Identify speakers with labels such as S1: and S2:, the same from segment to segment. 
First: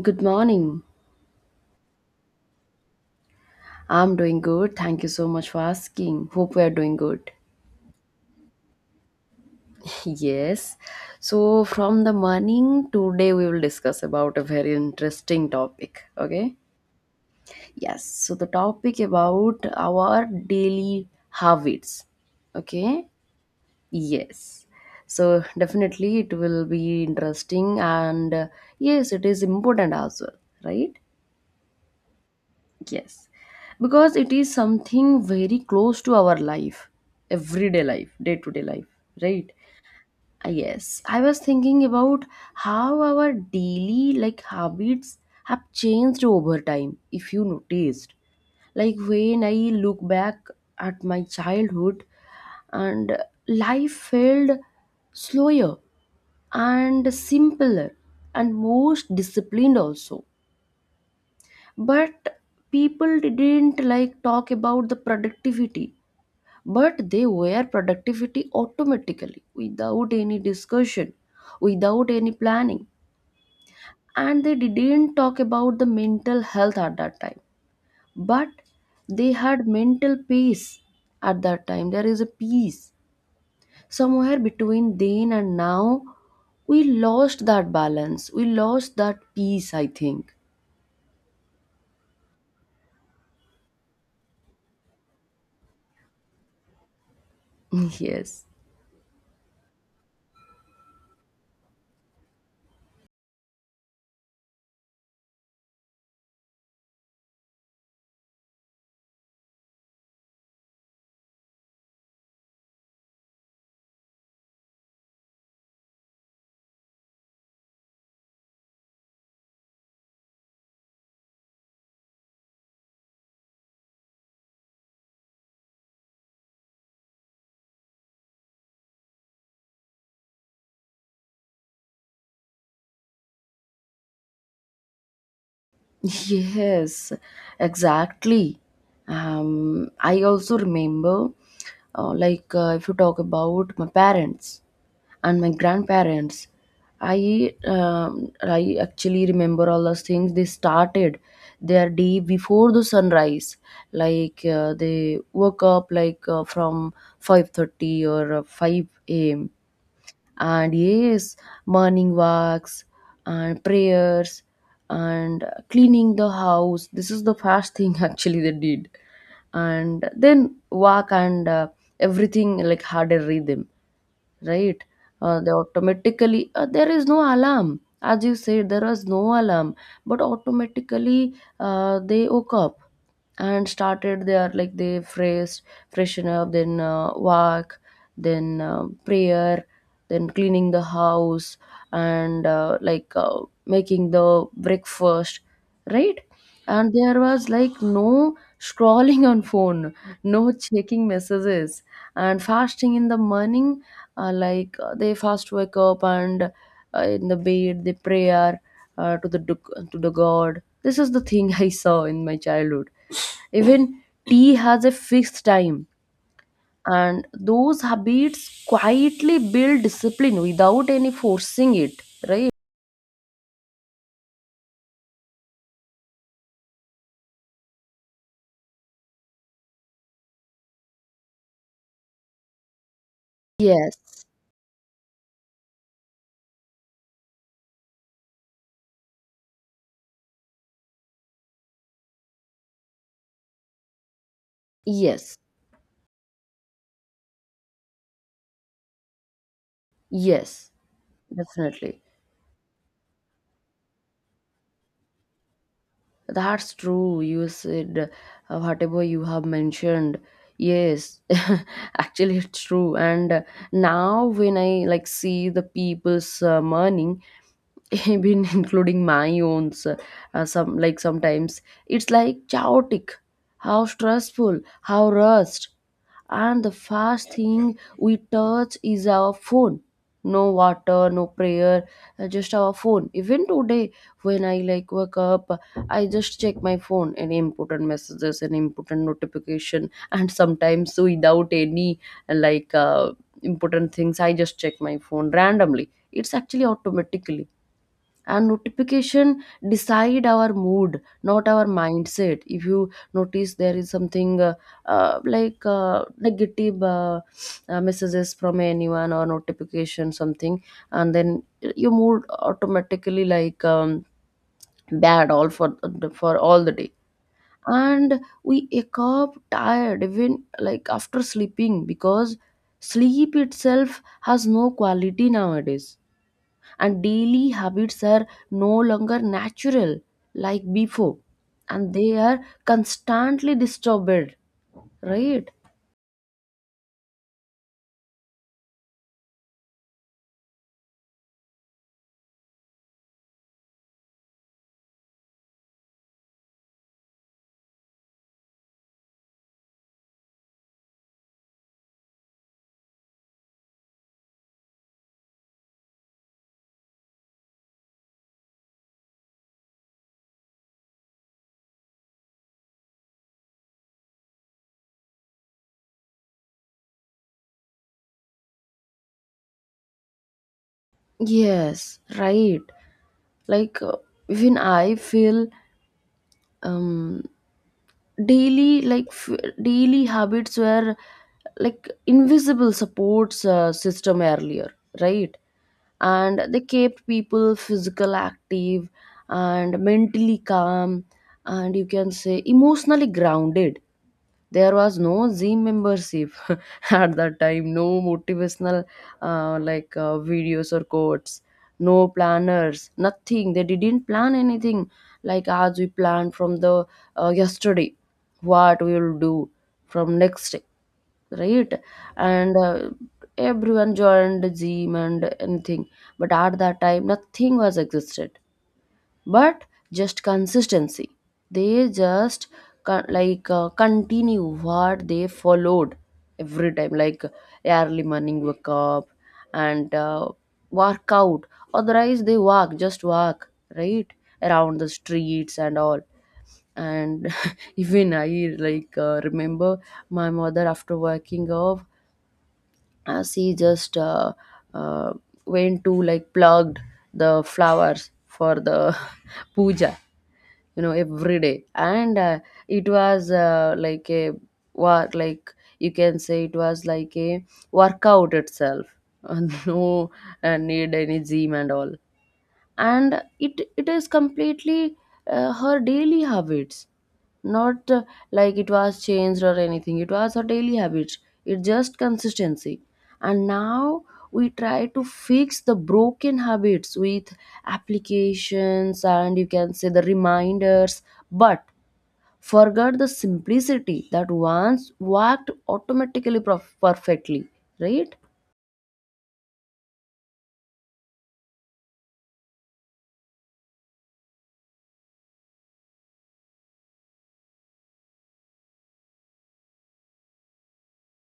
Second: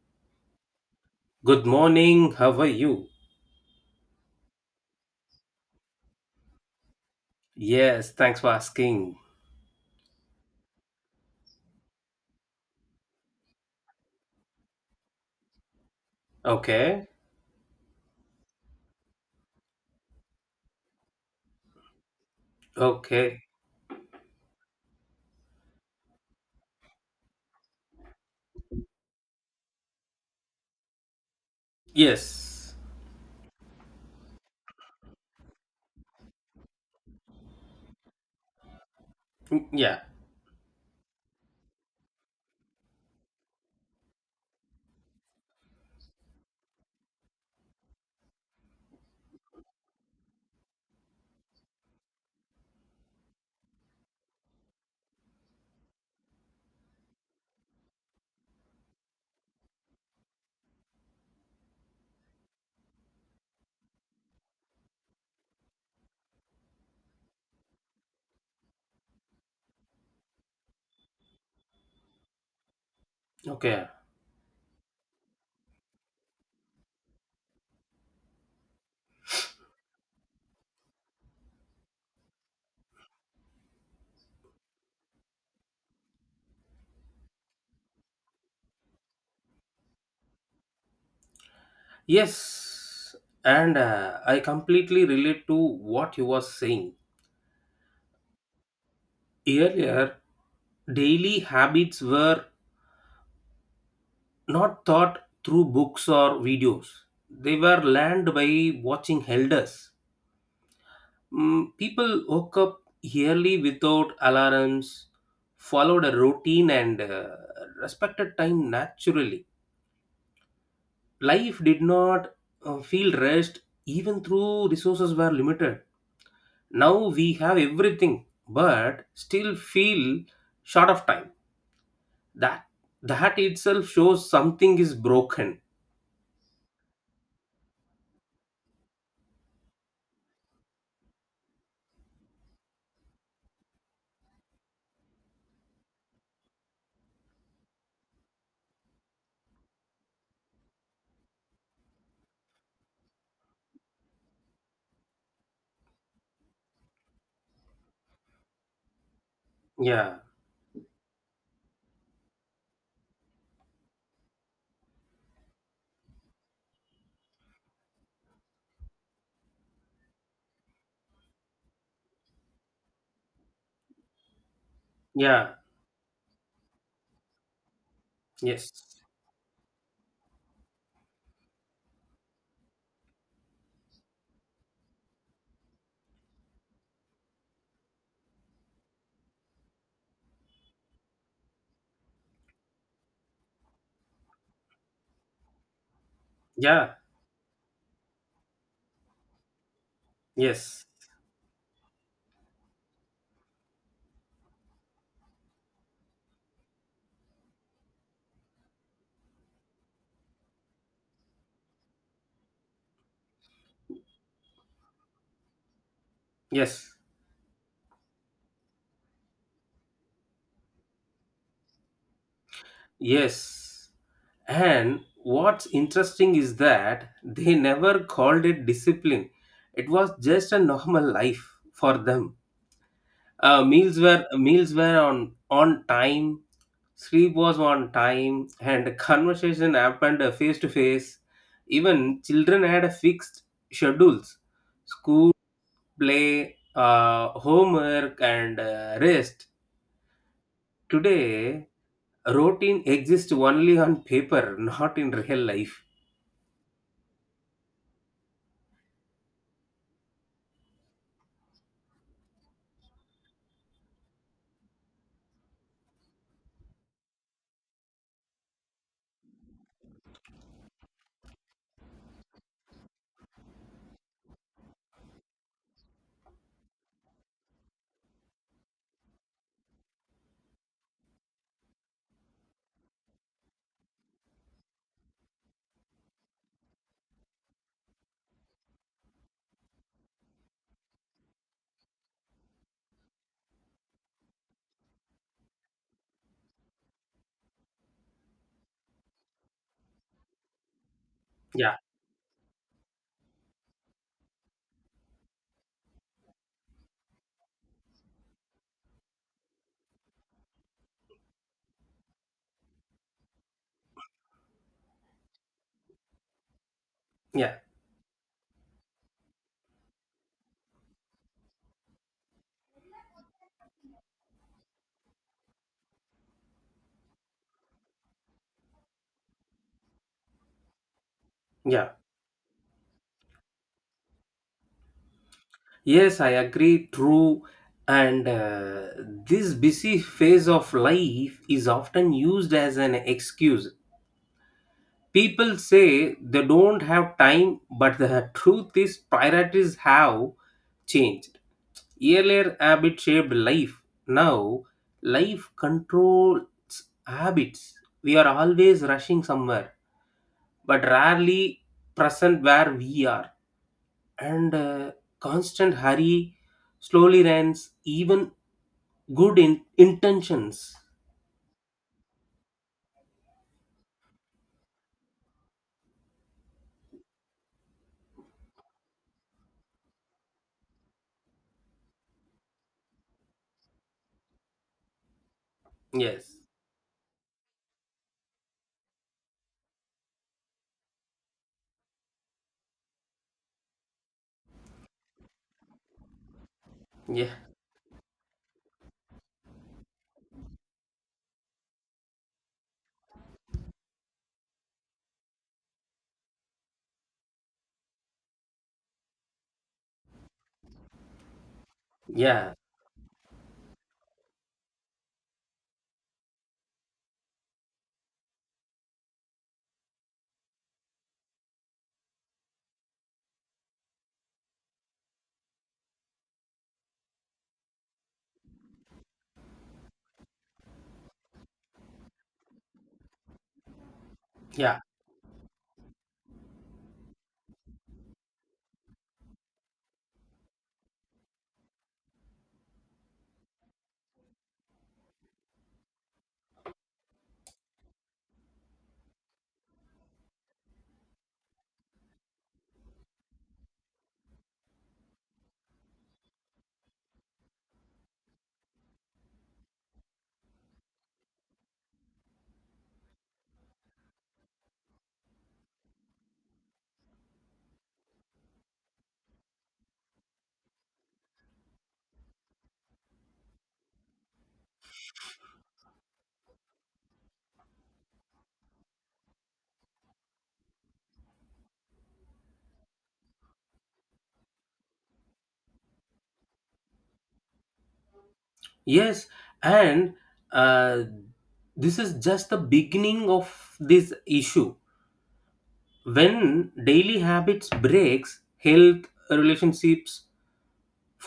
S1: Good morning.
S2: Good morning. How are you?
S1: I'm doing good. Thank you so much for asking. Hope we are doing good.
S2: Yes, thanks for asking.
S1: Yes. So, from the morning, today we will discuss about a very interesting topic. Okay.
S2: Okay.
S1: Yes. So, the topic about our daily habits. Okay.
S2: Okay.
S1: Yes. So, definitely it will be interesting and yes, it is important as well. Right.
S2: Yes.
S1: Yes, because it is something very close to our life, everyday life, day to day life, right?
S2: Mm, yeah.
S1: Yes, I was thinking about how our daily like habits have changed over time. If you noticed, like when I look back at my childhood, and life felt slower and simpler and most disciplined also, but people didn't like talk about the productivity, but they were productivity automatically without any discussion, without any planning.
S2: Okay.
S1: And they didn't talk about the mental health at that time, but they had mental peace. At that time there is a peace somewhere between then and now. We lost that balance, we lost that peace, I think.
S2: Yes. And I completely relate to what you were saying.
S1: Yes.
S2: Earlier, daily habits were not taught through books or videos. They were learned by watching elders. People woke up early without alarms, followed a routine, and respected time naturally. Life did not feel rushed, even through resources were limited. Now we have everything but still feel short of time. That that itself shows something is broken.
S1: Yes, exactly. I also remember, if you talk about my parents and my grandparents, I actually remember all those things. They started their day before the sunrise. They woke up from 5:30 or 5 a.m.,
S2: Yeah,
S1: and yes, morning walks and prayers and cleaning the house, this is the first thing actually they did. And then walk, and everything like harder rhythm, right? They
S2: yeah,
S1: automatically, there is no alarm. As you said, there
S2: yes,
S1: was no alarm, but automatically they woke up and started their like freshen up, then walk, then prayer, then cleaning the house, and making the breakfast, right? And
S2: yeah,
S1: there was like no scrolling on phone, no
S2: yes,
S1: checking messages, and fasting in the morning. They fast wake up, and in the bed they prayer to the god, this is the thing I saw in my childhood. Even tea has a fixed time,
S2: yes,
S1: and those habits quietly build discipline without any forcing it, right?
S2: yes. And what's interesting is that they never called it discipline. It was just a normal life for them. Uh, meals
S1: Yes,
S2: were meals were on time. Sleep was on time, and conversation happened face to face. Even children had a fixed schedules: school,
S1: yes,
S2: play, homework, and rest.
S1: yes,
S2: Today,
S1: definitely.
S2: routine exists only on paper, not in real life.
S1: That's true. You said whatever you have mentioned. Yes, actually, it's true. And now, when I like see the people's morning, even including my own, sometimes it's like chaotic. How stressful, how rushed, and the first thing we touch is our phone. No water, no prayer, just our phone. Even today when I like wake up, I just check my phone. Any important messages, any important notification, and sometimes without any like uh, important things, I just check my phone randomly, it's actually automatically. And notification decide our mood, not our
S2: Yeah,
S1: mindset. If you notice there is something negative messages from anyone or notification something, and then your mood automatically like bad all for all the day.
S2: yeah,
S1: And we wake up tired even like after sleeping, because sleep itself has no quality nowadays, and daily habits are no longer natural like before,
S2: yeah.
S1: and they are constantly disturbed, right?
S2: Yes, I agree. True. And this busy phase of life is often used as an excuse. People say they don't have time, but the truth is, priorities have changed. Earlier, habit shaped life. Now, life controls habits. We are always rushing somewhere, but rarely present where we are. And constant hurry slowly runs, even good intentions.
S1: Yes, right, like even I feel um daily like daily habits were like invisible supports system earlier, right?
S2: Yes,
S1: And they kept people physical active and mentally calm, and you can say emotionally grounded. There was no Zee membership at
S2: yeah,
S1: that time, no motivational videos or quotes, no planners, nothing. They didn't plan anything, like as we planned from the yesterday, what we will do from next day, right?
S2: yeah,
S1: And everyone joined Zeem and anything, but at that time nothing was existed, but just consistency. They just continue what they followed every time, like early morning wake up and work out, otherwise they walk, just walk, right, around
S2: yeah,
S1: the streets and all. And even I like remember my mother after working off, she just uh, went to like plugged the flowers for the puja, every day, and it was like a, what, like you can say it was like a workout itself. No need any gym and all. And it is completely her daily habits, not like it was changed or anything, it was her daily habits, it's just consistency. And now we try to fix the broken habits with applications, and you can say the reminders, but forgot the simplicity that once worked automatically perfectly, right?
S2: yes. And uh, this is just the beginning of this issue. When daily habits breaks, health, relationships,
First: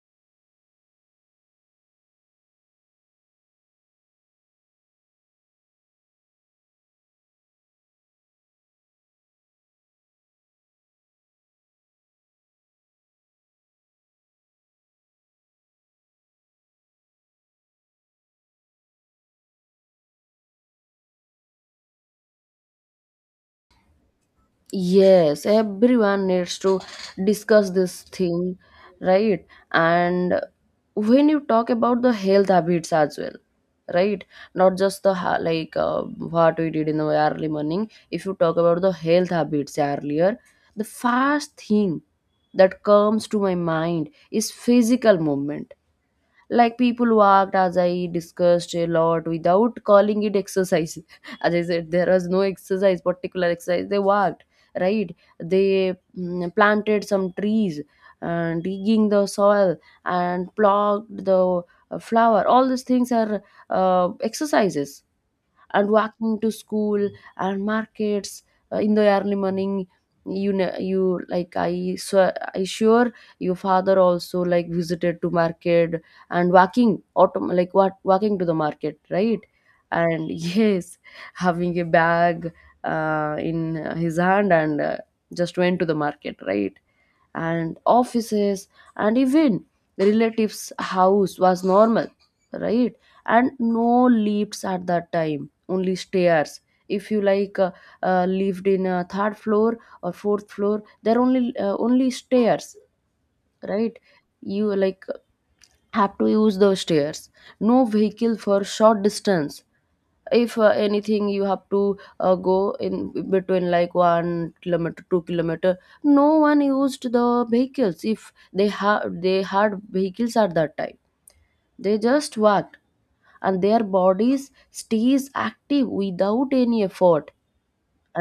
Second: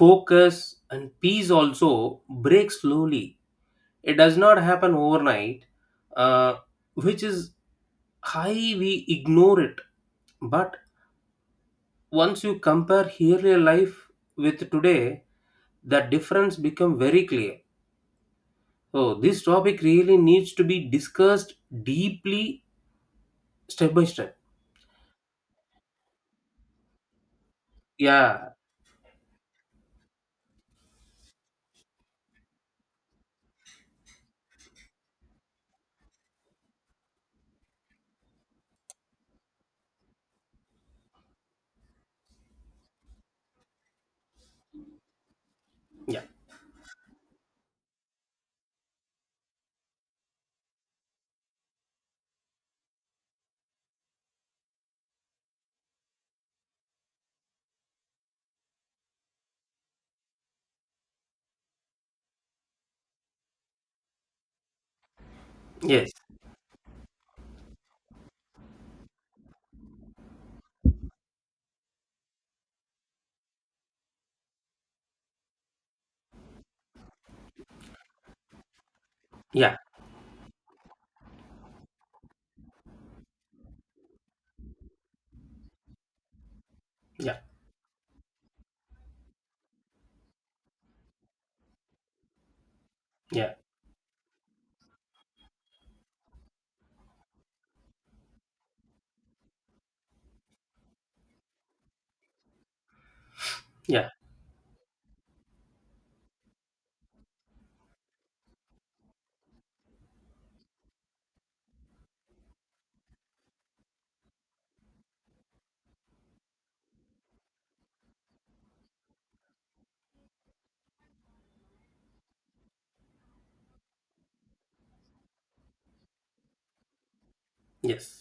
S2: focus and peace also break slowly. It does not happen overnight, uh, which is high we ignore it. But once you compare earlier life with today, that difference become very clear. So this topic really needs to be discussed deeply, step by step.
S1: Yes, everyone needs to discuss this
S2: Yeah,
S1: thing, right? And when you talk about the health habits as well, right? Not just the what we did in the early morning. If you talk about the health habits earlier, the first thing that comes to my mind is physical movement,
S2: yeah,
S1: like people walked, as I discussed, a lot without calling it exercise. As I said, there was no exercise, particular exercise, they walked, right? They planted some trees, and digging the soil, and plucked the flower, all these things are exercises. And
S2: yes,
S1: walking to school and markets in the early morning, you know, you like, I swear, I sure your father also like visited to market, and walking autom- like what walking to the market, right?
S2: yeah,
S1: And yes, having a bag in his hand, and just went to the market, right?
S2: yeah,
S1: And offices and even relatives house was normal, right? And
S2: yeah,
S1: no lifts at that time, only stairs. If you like lived in a third floor or fourth floor, there are only stairs, right?
S2: yeah,
S1: You like have to use those stairs. No vehicle for short distance. If anything, you have to go in between like 1 kilometer 2 kilometer, no one used the vehicles. If they have, they had vehicles at that time, they just walked, and their bodies stays active without any effort.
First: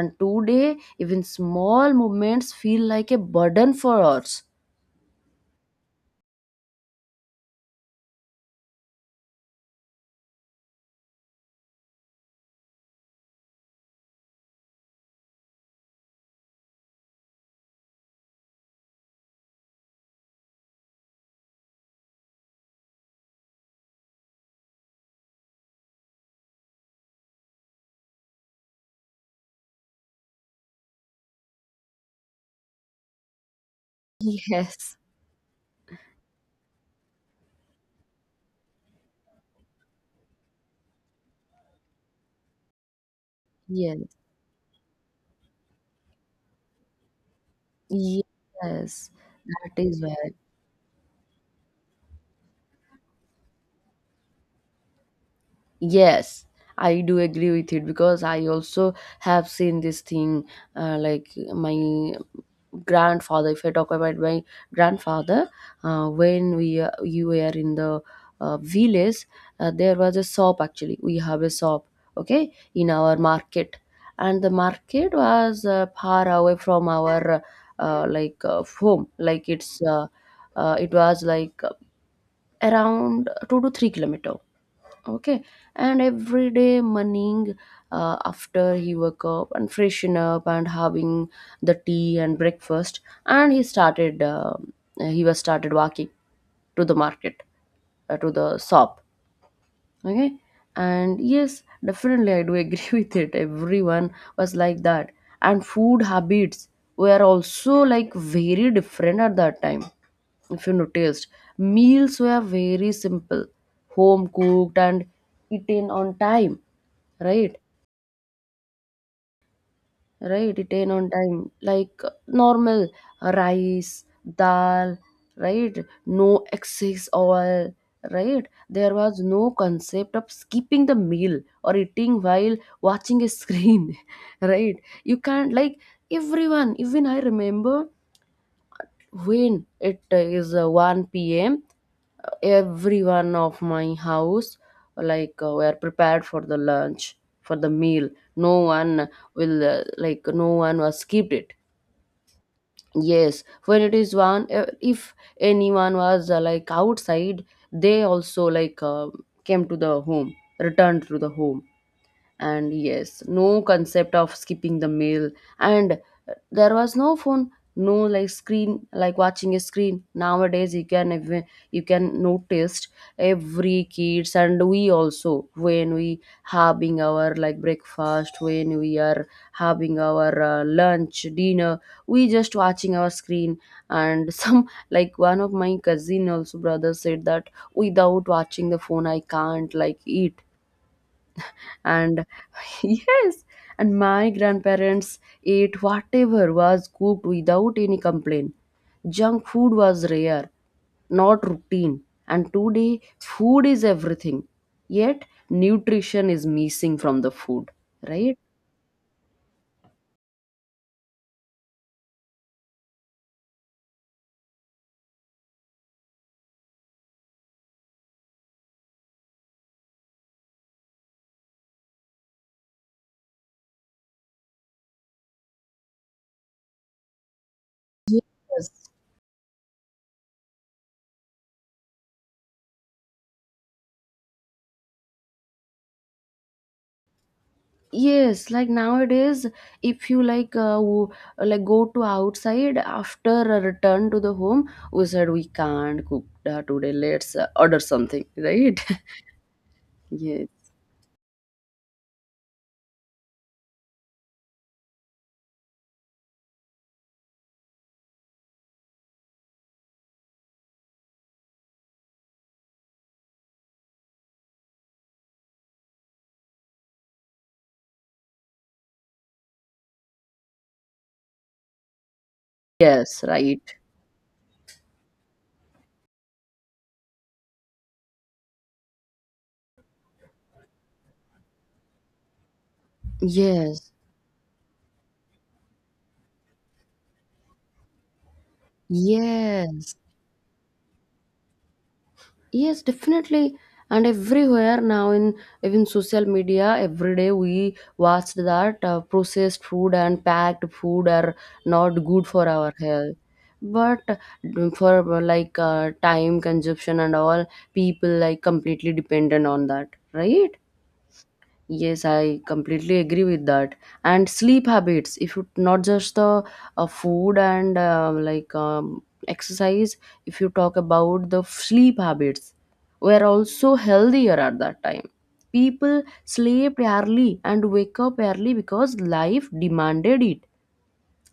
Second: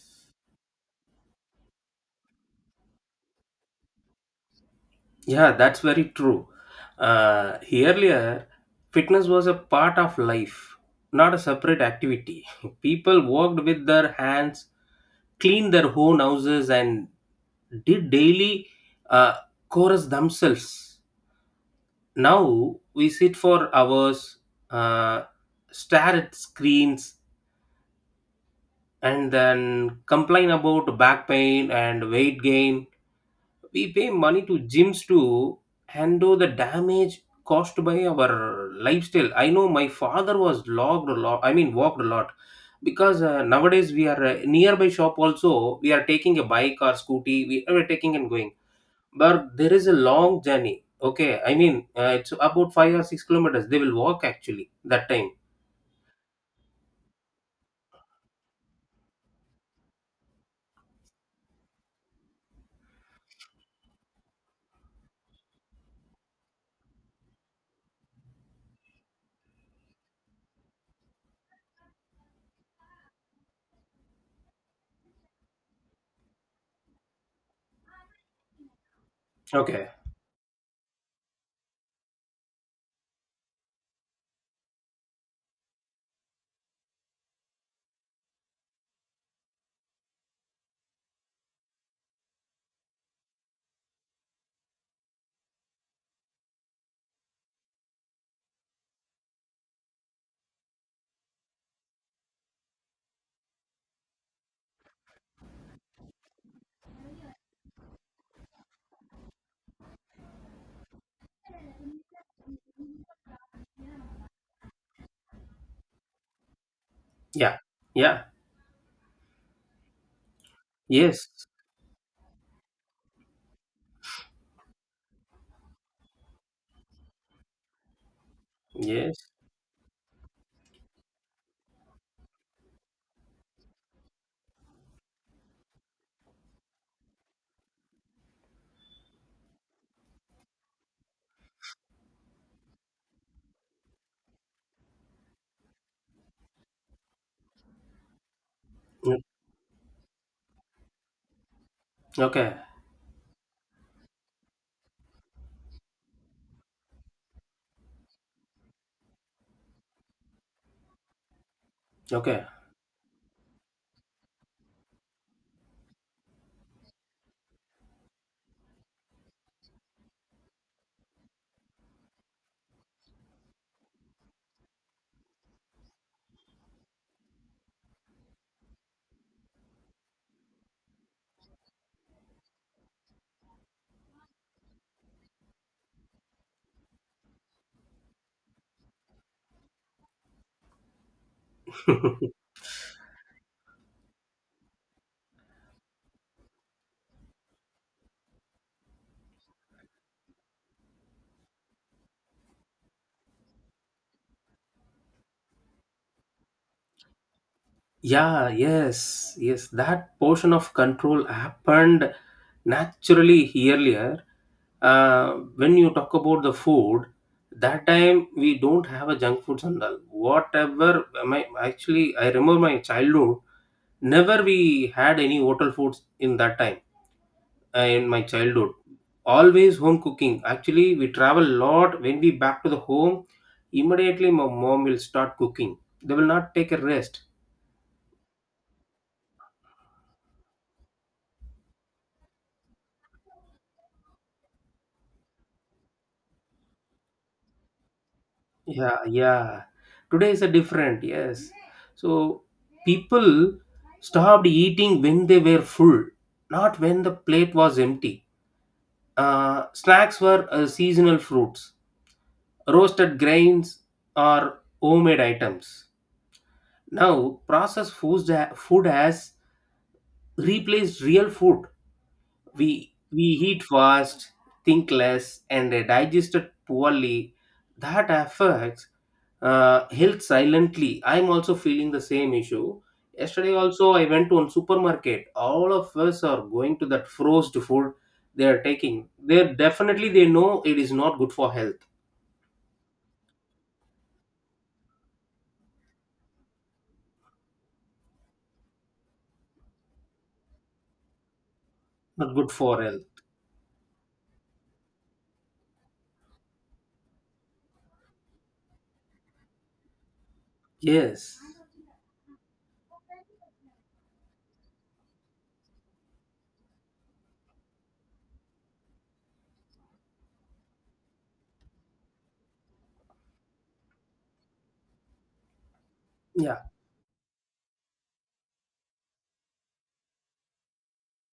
S1: And today, even small movements feel like a burden for us.
S2: Yeah, that's very true. Earlier, fitness was a part of life, not a separate activity. People worked with their hands, cleaned their own houses, and did daily uh, chores themselves. Now we sit for hours, uh, stare at screens, and then complain about back pain and weight gain. We pay money to
S1: Yes.
S2: gyms to handle the damage caused by our lifestyle. I know my father was logged a lot, I mean, walked a lot, because nowadays we
S1: Yes,
S2: are, nearby shop also, we are taking a bike or scooty, we are taking and going.
S1: yes,
S2: But there
S1: that
S2: is a
S1: is where.
S2: long journey. Okay, I mean, it's about 5 or 6 kilometers they will walk actually that time.
S1: Yes, I do agree with it because I also have seen this thing. Uh, like my grandfather, if I talk about my grandfather, when we you were in the village, there was a shop, actually we have a shop, okay, in our market. And the market was far away from our home, like
S2: Okay,
S1: it was like around 2 to 3 kilometer. Okay, and every day morning after he woke up and freshen up and having the tea and breakfast, and he started. He was started walking to the market, to the shop, okay. And yes, definitely I do agree with it, everyone was like that. And food habits were also like very different at that time, if you noticed. Meals were very simple, home cooked, and eaten on time, right?
S2: yeah, yeah,
S1: Right? Retain on
S2: yes,
S1: time, like normal rice, dal, right? No excess oil, right? There was
S2: yes.
S1: no concept of skipping the meal or eating while watching a screen, right? You can't, like, everyone, even I remember when it is 1 p.m., everyone of my house like were prepared for the lunch, for the meal. no one
S2: Mm.
S1: will uh, like no one was skipped it.
S2: Okay,
S1: Yes, when it is one if anyone was like outside, they also like came to the home, returned to the home.
S2: okay.
S1: And yes, no concept of skipping the meal. And there was no phone, no like screen, like watching a screen. Nowadays you can even, you can notice every kids, and we also, when we having our like breakfast, when we are having our lunch dinner, we just watching our screen. And some like one of my cousin also brother said that without watching the phone I can't like eat. And yes. And my grandparents ate whatever was cooked without any complaint. Junk food was rare, not routine. And today food is everything, yet nutrition is missing from the food, right?
S2: Yeah. Yes, yes, that portion of control happened naturally earlier. When you talk about the food, that time we don't have a junk foods and all. Whatever my actually I remember my childhood. Never we had any hotel foods in that time, in my childhood.
S1: Yes.
S2: Always home cooking. Actually, we travel a lot. When we back to the home, immediately my mom will start cooking. They will not take a rest.
S1: Yes, like nowadays, if you like go to outside, after a return to the home we said we can't cook today, let's order something, right?
S2: Yeah, yeah. Today is
S1: Yeah.
S2: a different, yes. So people stopped eating when they were full, not when the plate was empty. Snacks were seasonal fruits, roasted grains, or homemade items. Now, processed food has replaced real food. We
S1: Yes,
S2: we
S1: right.
S2: eat fast, think less, and digest it poorly. That affects health silently. I'm also feeling the same issue. Yesterday
S1: Yes,
S2: also, I went to one supermarket. All of us are going to that frozen food they are taking. They
S1: yes,
S2: definitely they know it is not good for health.
S1: yes, definitely. And everywhere now, in even social media, every day we watch that processed food and packed food are not good
S2: Not
S1: for
S2: good
S1: our
S2: for health.
S1: health. But for time consumption and all, people like completely dependent on that, right?
S2: Yes.
S1: Yes, I completely agree with that. And sleep habits, if you not just the food and exercise, if you talk about the sleep habits, were also healthier at that time. People
S2: Yeah.
S1: slept early and wake up early because life demanded it.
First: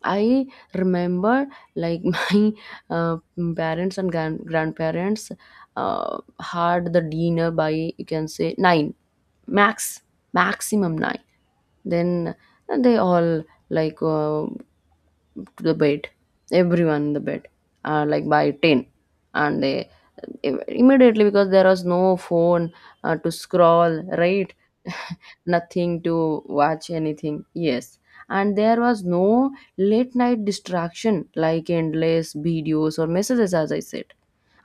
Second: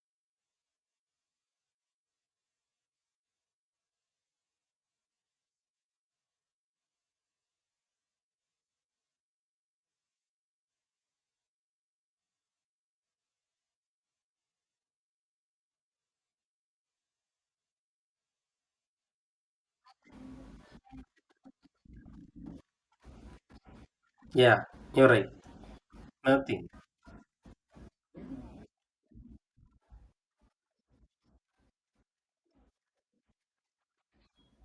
S1: I remember like my uh, parents and grandparents had the dinner by, you can say, nine max, maximum nine. Then they all like uh, to the bed, everyone in the bed, like by ten, and they immediately, because there was no phone to scroll, right?
S2: Yeah. You're right.
S1: Nothing to
S2: Nothing.
S1: watch anything. Yes. And there was no late night distraction like endless videos or messages, as I said.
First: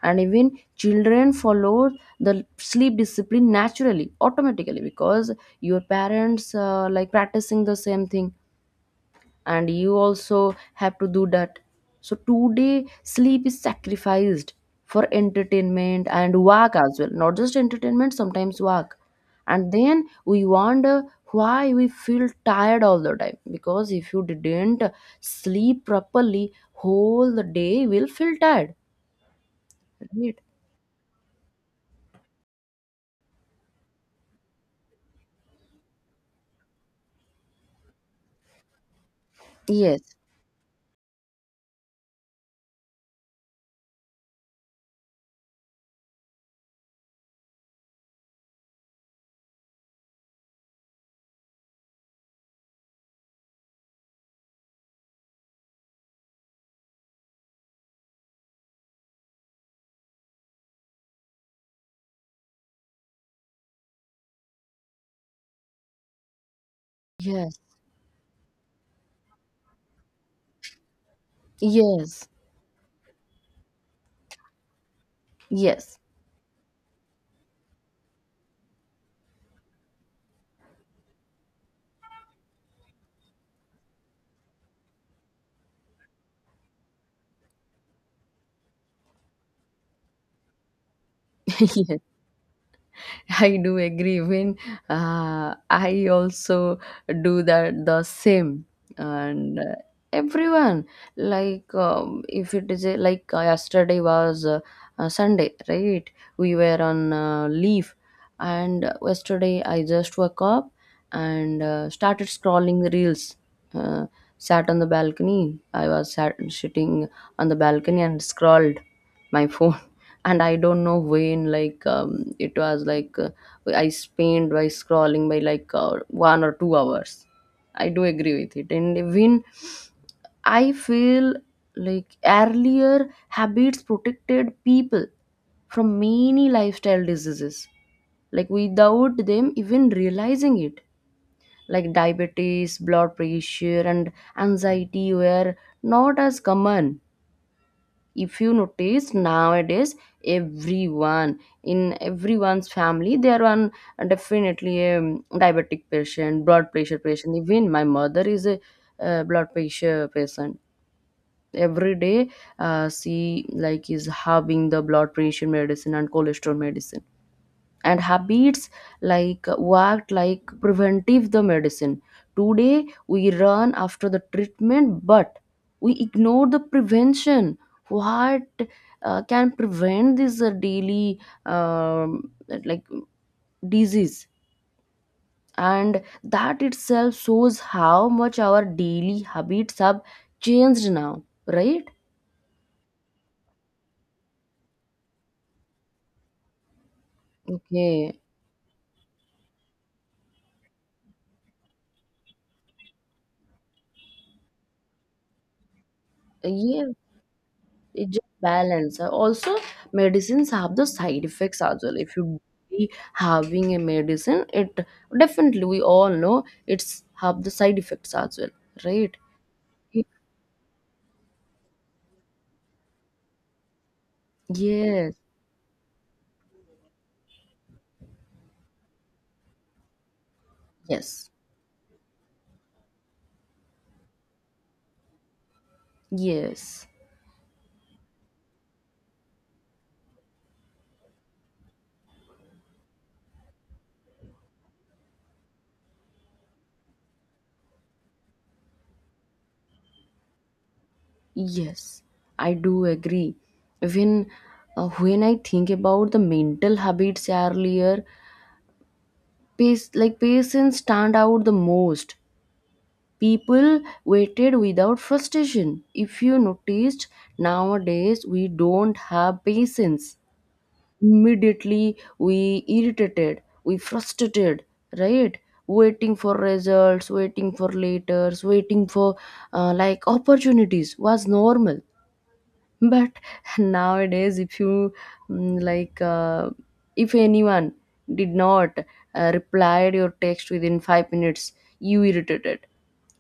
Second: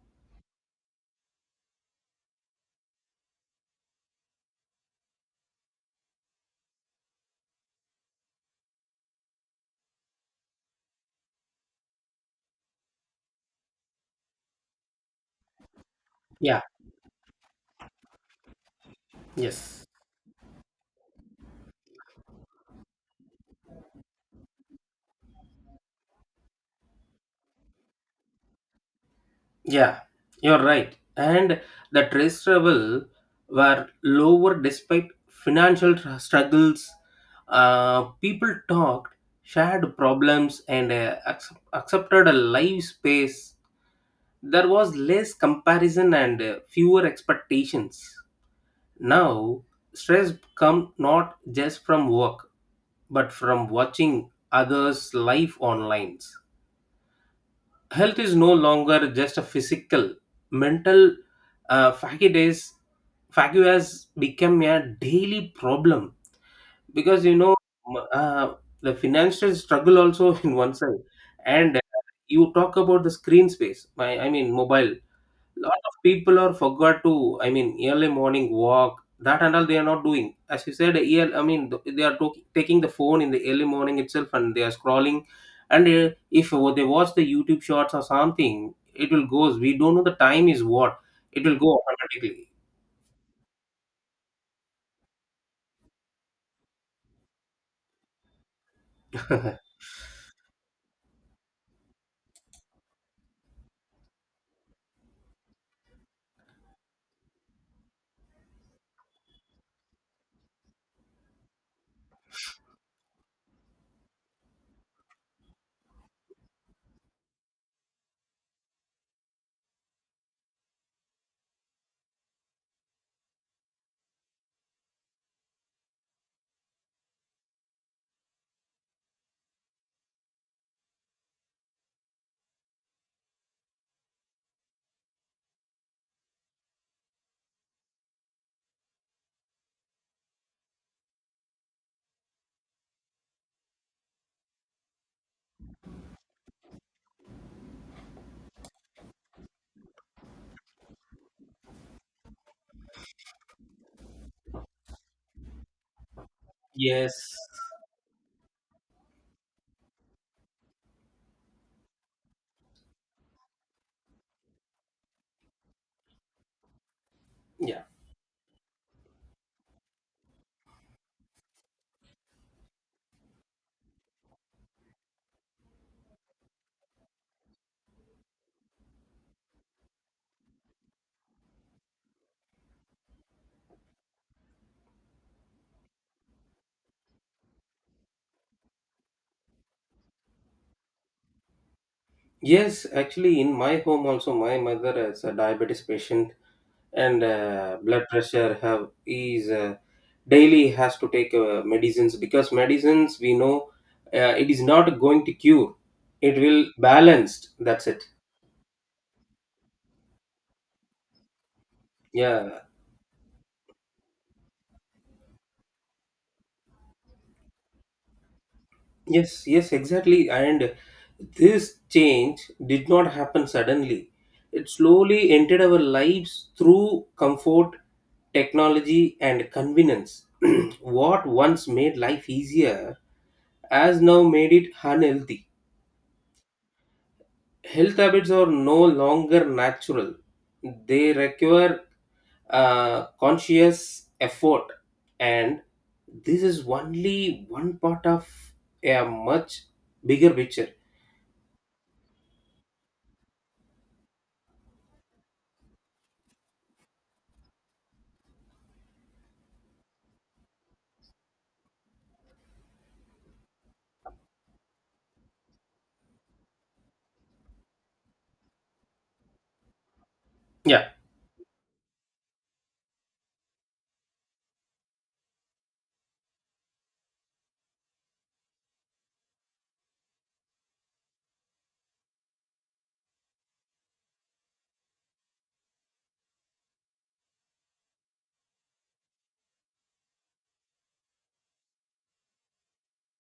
S1: And even children follow the sleep discipline naturally, automatically, because your parents like practicing the same thing and you also have to do that. So today sleep is sacrificed for entertainment and
S2: Yeah.
S1: work as well, not just entertainment, sometimes work. And
S2: Yes.
S1: then we wonder why we feel tired all the time, because if you didn't sleep properly, whole the day will feel tired,
S2: Yeah,
S1: right?
S2: you're right. And the trades travel were lower despite financial struggles. People talked, shared
S1: Yes,
S2: problems, and accepted a live space. There was less comparison and fewer expectations. Now, stress come not just from work, but from watching others' life online. Health is no longer just a physical mental. uh, fatigue is Fatigue has become a daily problem because you know,
S1: yes,
S2: m- uh, the financial struggle also in one side. And
S1: yes,
S2: you talk about the screen space, my I mean mobile, lot of
S1: yes.
S2: people are forgot to, I mean, early morning walk that and all they are not doing, as you said I mean they are taking the phone in the early morning itself and they are scrolling. And if they watch the YouTube shorts or something it will goes, we don't know the time is what, it will go
S1: Yes,
S2: automatically.
S1: I do agree. When I also do that the same, and everyone if it is a, yesterday was Sunday, right? We were on leave, and yesterday I just woke up and started scrolling the reels. Uh, Sat on the balcony. I was sat sitting on the balcony and scrolled my phone, and I don't know when, it was I spent by scrolling by 1 or 2 hours. I do agree with it. And when I feel, like, earlier habits protected people from many lifestyle diseases, like without them even realizing it, like diabetes, blood pressure and anxiety were not as common. If you notice nowadays, everyone, in everyone's family, there are definitely a diabetic patient, blood pressure patient.
S2: Yes,
S1: Even my mother is a blood pressure patient. Every day she like is having the blood pressure medicine and cholesterol medicine.
S2: yeah,
S1: And habits like worked like preventive the medicine. Today we run after the treatment, but we ignore the prevention. What can prevent this daily, um, like, disease? And that itself shows how much our daily habits have changed now, right?
S2: yes. Actually, in my home also my mother is a diabetes patient, and blood
S1: Okay.
S2: pressure have is, daily has to take medicines, because medicines we know, it is not going to cure, it will
S1: Yeah,
S2: balanced, that's it.
S1: it just balance. Also medicines have the side effects as well. If you
S2: Yeah,
S1: be having a medicine, it definitely, we all know, it's have the side effects as well, right?
S2: yes, yes,
S1: Y-
S2: exactly. And this change did not happen suddenly. It
S1: yes,
S2: slowly entered our lives through comfort, technology and convenience. What
S1: yes,
S2: once made life easier has now made it unhealthy.
S1: yes,
S2: Health habits are no longer natural. They require conscious effort, and this is only one part of a much bigger picture.
S1: yes, I do agree. Even when I think about the mental habits earlier, pace, like patients stand out the most. People waited without frustration. If you noticed, nowadays we don't have patience.
S2: Yeah,
S1: Immediately we irritated, we frustrated, right? Waiting for results, waiting for letters, waiting for like opportunities was normal. But nowadays, if you mm, like uh, if anyone did not replied your text within 5 minutes, you irritated.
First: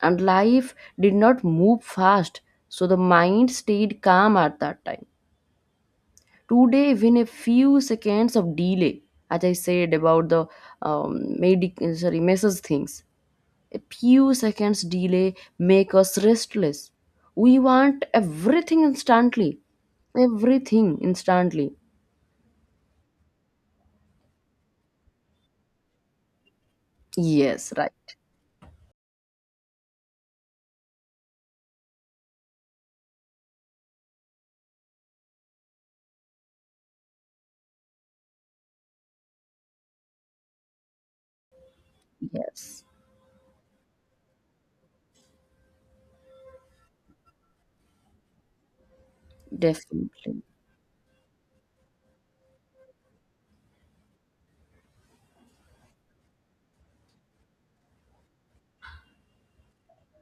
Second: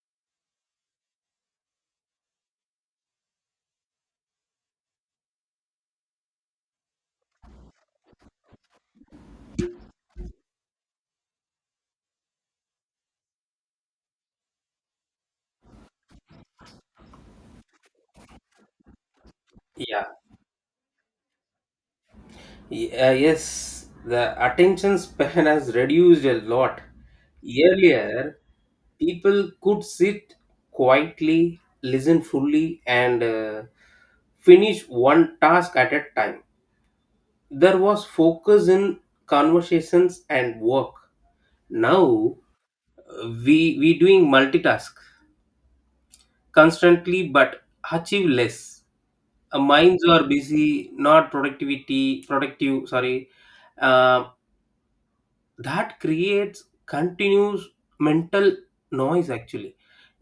S1: And life did not move fast, so the mind stayed calm at that time. Today, even a few seconds of delay, as I said about the medic sorry message things, a few seconds delay make us restless. We want everything instantly.
S2: yeah,
S1: Everything instantly.
S2: Yes. The attention span has reduced a lot.
S1: Yes, right.
S2: Earlier, people could sit quietly, listen fully, and finish one task at a time. There was focus in conversations and work. Now
S1: Yes,
S2: we doing multitask constantly but achieve less. Minds are
S1: definitely.
S2: busy, not productivity productive. Sorry, uh, that creates continuous mental noise. Actually,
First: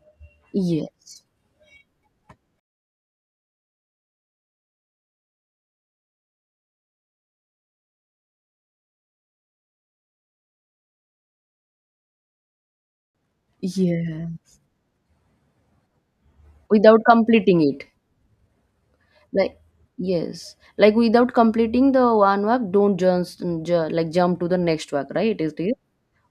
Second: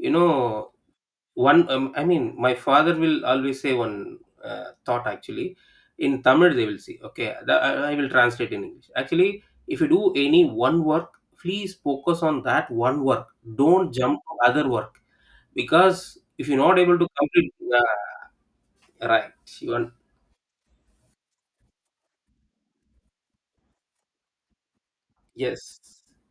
S2: you know,
S1: Yes.
S2: one, I mean, my father will always say one thought actually. In Tamil, they will say, okay, I will translate in English. Actually, if you do any one work, please focus on that one work. Don't jump
S1: Yeah.
S2: to other work because if you're not able
S1: Without
S2: to complete,
S1: completing it.
S2: yeah, right,
S1: Like
S2: you want,
S1: yes. Like without completing the one work, don't just like jump to the next work, right? Is it?
S2: yes,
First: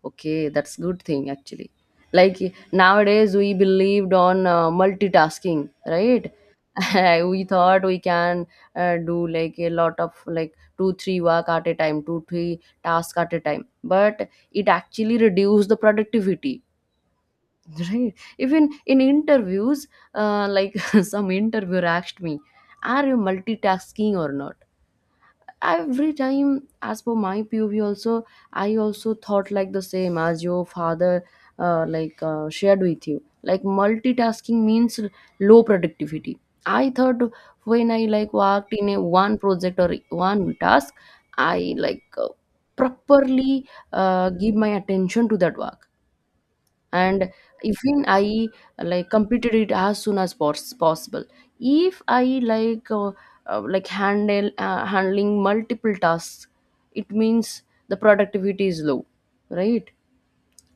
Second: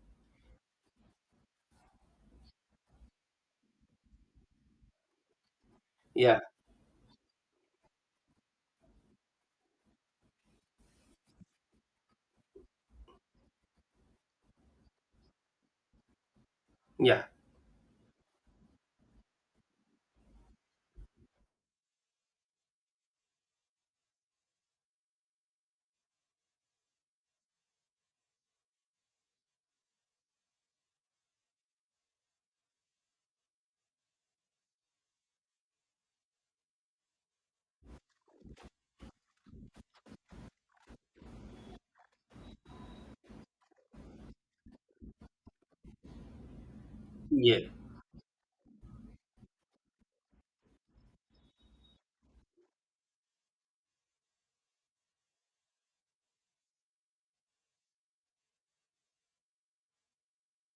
S1: Okay, that's good thing actually. Like nowadays we believed on multitasking, right?
S2: yeah,
S1: We thought we can do like a lot of like two three work at a time, two three task at a time, but it actually reduced the productivity,
S2: yeah,
S1: right? Even in interviews, like some interviewer asked me, "Are you multitasking or not?" every time. As for my pov also, I also thought like the same as your father shared with you. Like multitasking means low productivity, I thought. When I like worked in a one project or one task, I properly give my attention to that work. And
S2: yeah,
S1: even I like completed it as soon as possible. If I like handle handling multiple tasks, it means the productivity is low, right?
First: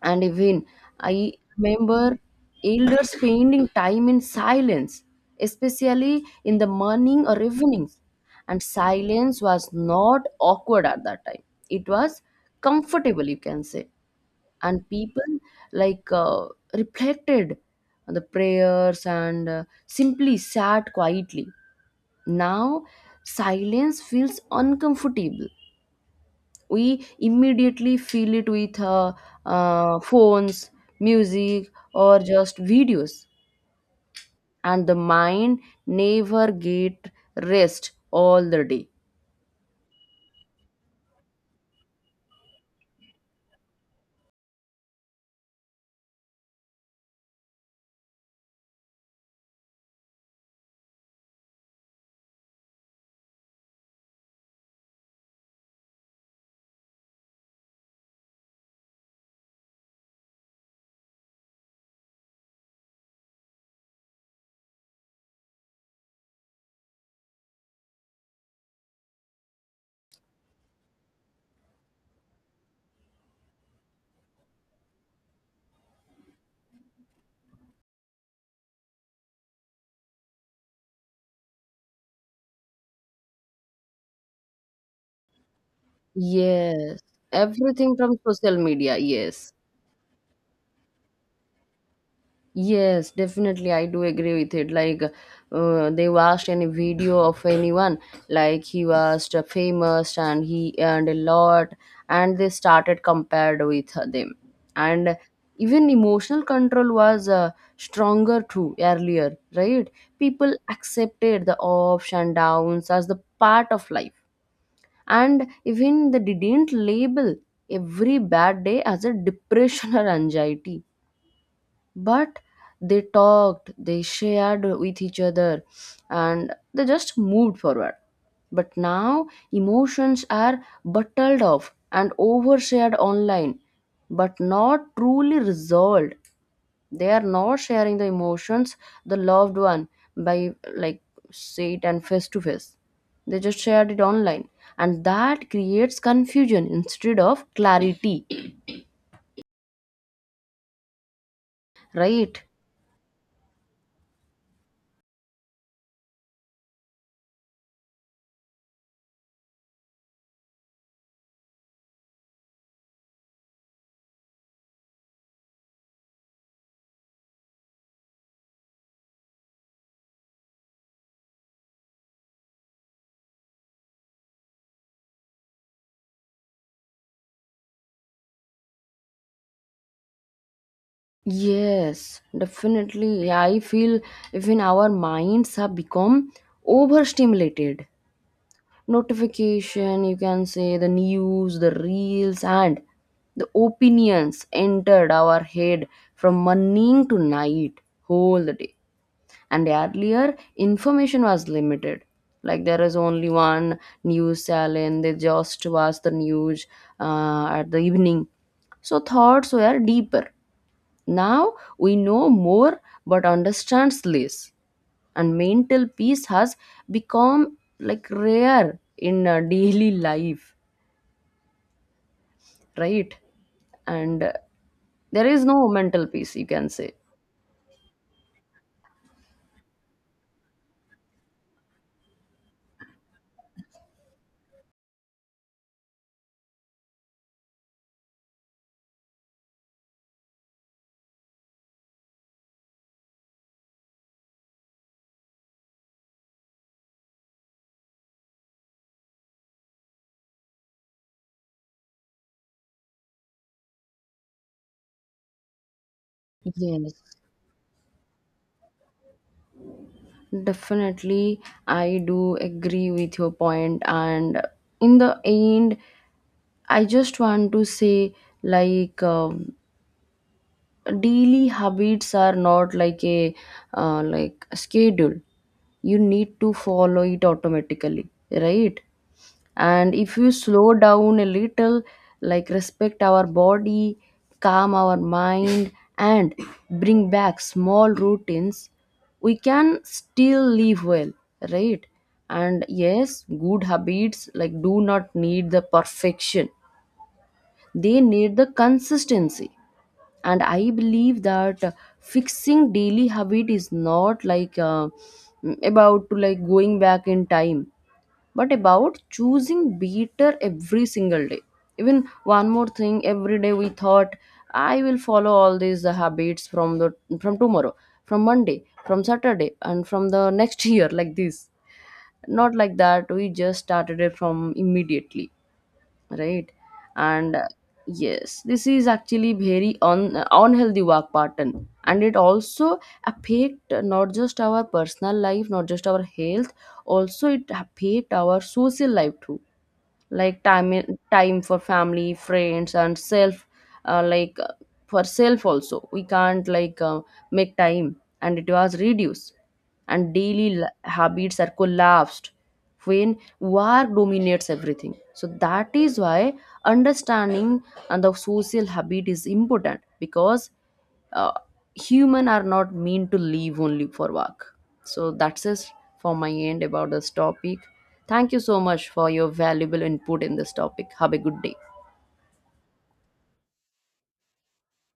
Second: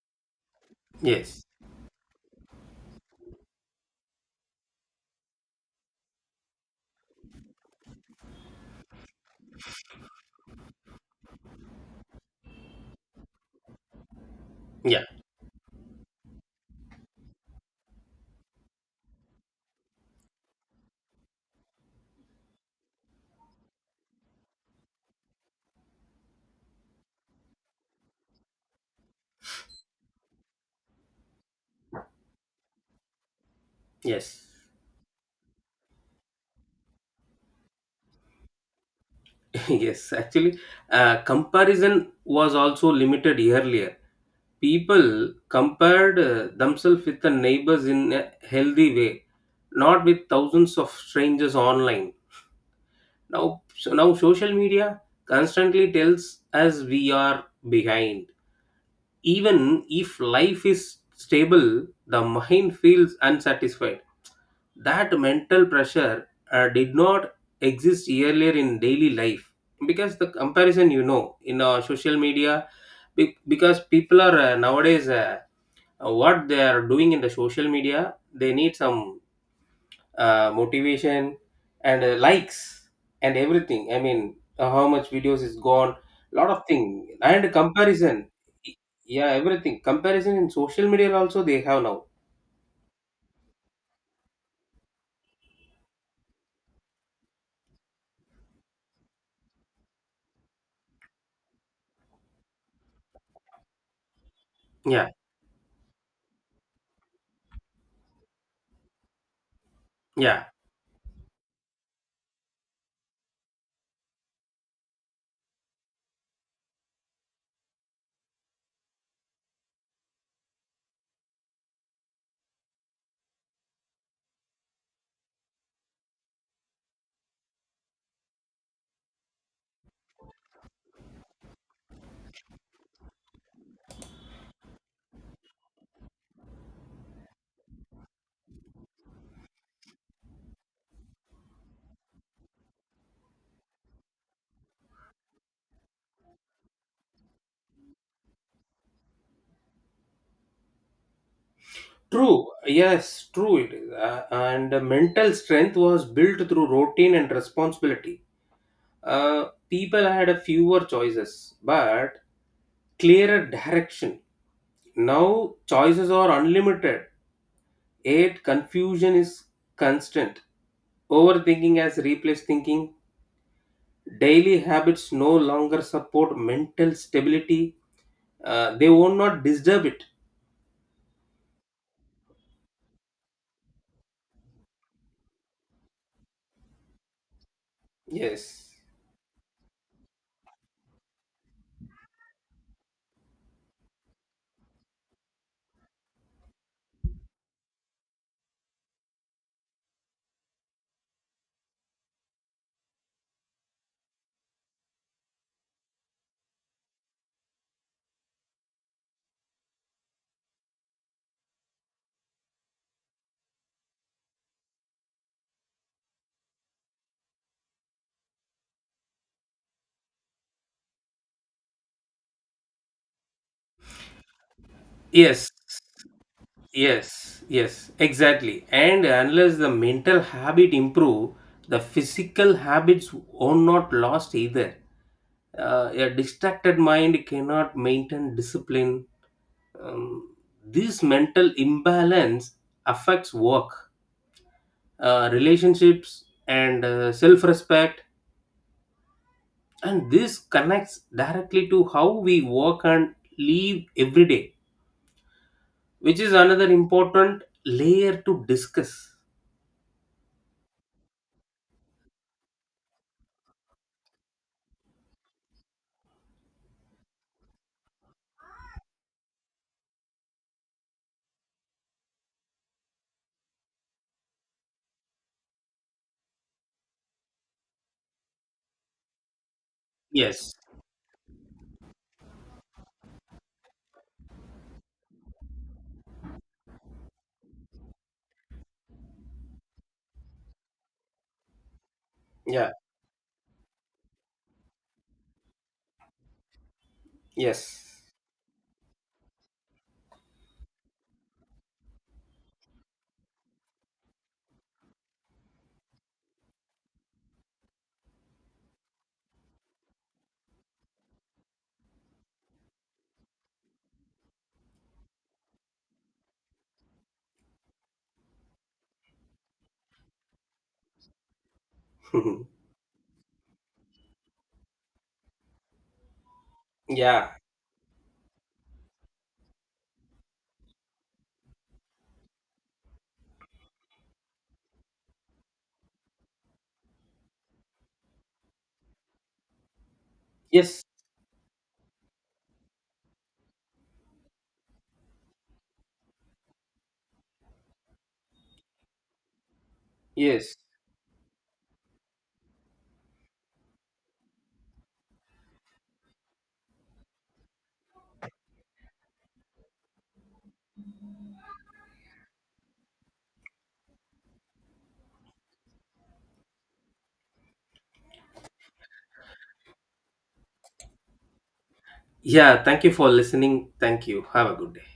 S1: And even I
S2: yes,
S1: remember elders spending time in silence, especially in the morning or evenings. And silence was not awkward at that time, it was comfortable, you can say. And
S2: yeah,
S1: people like uh, reflected on the prayers and simply sat quietly. Now silence feels uncomfortable. We immediately fill it with phones, music or just videos.
S2: yes,
S1: And the mind never get rest all the day.
S2: yes. Actually, comparison was also limited earlier. People compared themselves with the neighbors in a healthy way, not with thousands of strangers online. Now so now social media constantly tells us we are behind. Even if life is stable, the mind feels unsatisfied. That mental pressure did not exist earlier in daily life, because the comparison you know in social media, because people are nowadays, what they are doing in the social media they need some motivation and likes and everything, I mean how much videos is gone, lot of thing
S1: Yes,
S2: and
S1: everything from
S2: comparison.
S1: social media,
S2: Yeah,
S1: yes.
S2: everything comparison in social media also they have now.
S1: Yes, definitely. I do agree with it. Like, they watched any video of anyone, like he was the famous and he earned a lot, and they started compared with them.
S2: Yeah,
S1: And even emotional control was stronger too earlier, right?
S2: yeah,
S1: People accepted the ups and downs as the part of life, and even they didn't label every bad day as a depression or anxiety. But they talked, they shared with each other, and they just moved forward. But now emotions are bottled off and overshared online, but not truly resolved. They are not sharing the emotions, the loved one, by like say it and face to face. They just shared it online, and that creates confusion instead of clarity,
S2: true,
S1: right?
S2: yes, true it is. And the mental strength was built through routine and responsibility. uh, People had a fewer choices but clearer direction. Now choices are unlimited, yet confusion is constant. Overthinking has replaced thinking. Daily habits no longer support mental stability. They will not disturb it.
S1: Yes, definitely. Yeah, I feel even our minds have become overstimulated.
S2: Yes.
S1: Notification, you can say, the news, the reels, and the opinions entered our head from morning to night, whole the day. And earlier, information was limited. Like there is only one news channel, they just watch the news at the evening. So thoughts were deeper. Now we know more but understands less, and mental peace has become like rare in daily life, right? And there is
S2: Yes.
S1: no mental peace, you can say.
S2: Yes. Yes. Exactly. And unless the mental habit improve, the physical habits are not lost either. A distracted mind cannot maintain discipline. um, this mental imbalance affects work, relationships and self-respect, and this connects directly to how we work and live every day, which is another
S1: Yes,
S2: important layer to discuss.
S1: definitely. I do agree with your point. And in the end, I just want to say, like um, daily habits are not like a like schedule. You need to follow it automatically, right? And if you
S2: Yes,
S1: slow down a little, like respect our body, calm our mind, and bring back small routines, we can still live well, right? And
S2: yeah,
S1: yes, good habits like do not need the perfection, they
S2: yes.
S1: need the consistency. And I believe that fixing daily habit is not about to like going back in time, but about choosing better every single day. Even one more thing, every day we thought I will follow all these habits from the, from tomorrow, from Monday, from Saturday, and from the next year, like this. Not like that, we just started it from immediately, right?
S2: Yeah,
S1: And yes, this is actually very unhealthy work pattern, and it also affect not just our personal life, not just our health, also it affect our social life too. Like
S2: yes,
S1: time for family, friends and self. uh, like uh, for self also, we can't make time, and it was reduced, and daily
S2: yes,
S1: habits are collapsed when work dominates everything. So that is why understanding and the social habit is important, because uh, human are not meant to live only for work. So that's it for my end about this topic. Thank you so much for your valuable input in this topic. Have a good day.
S2: yeah, thank you for listening. Thank you. Have a good day.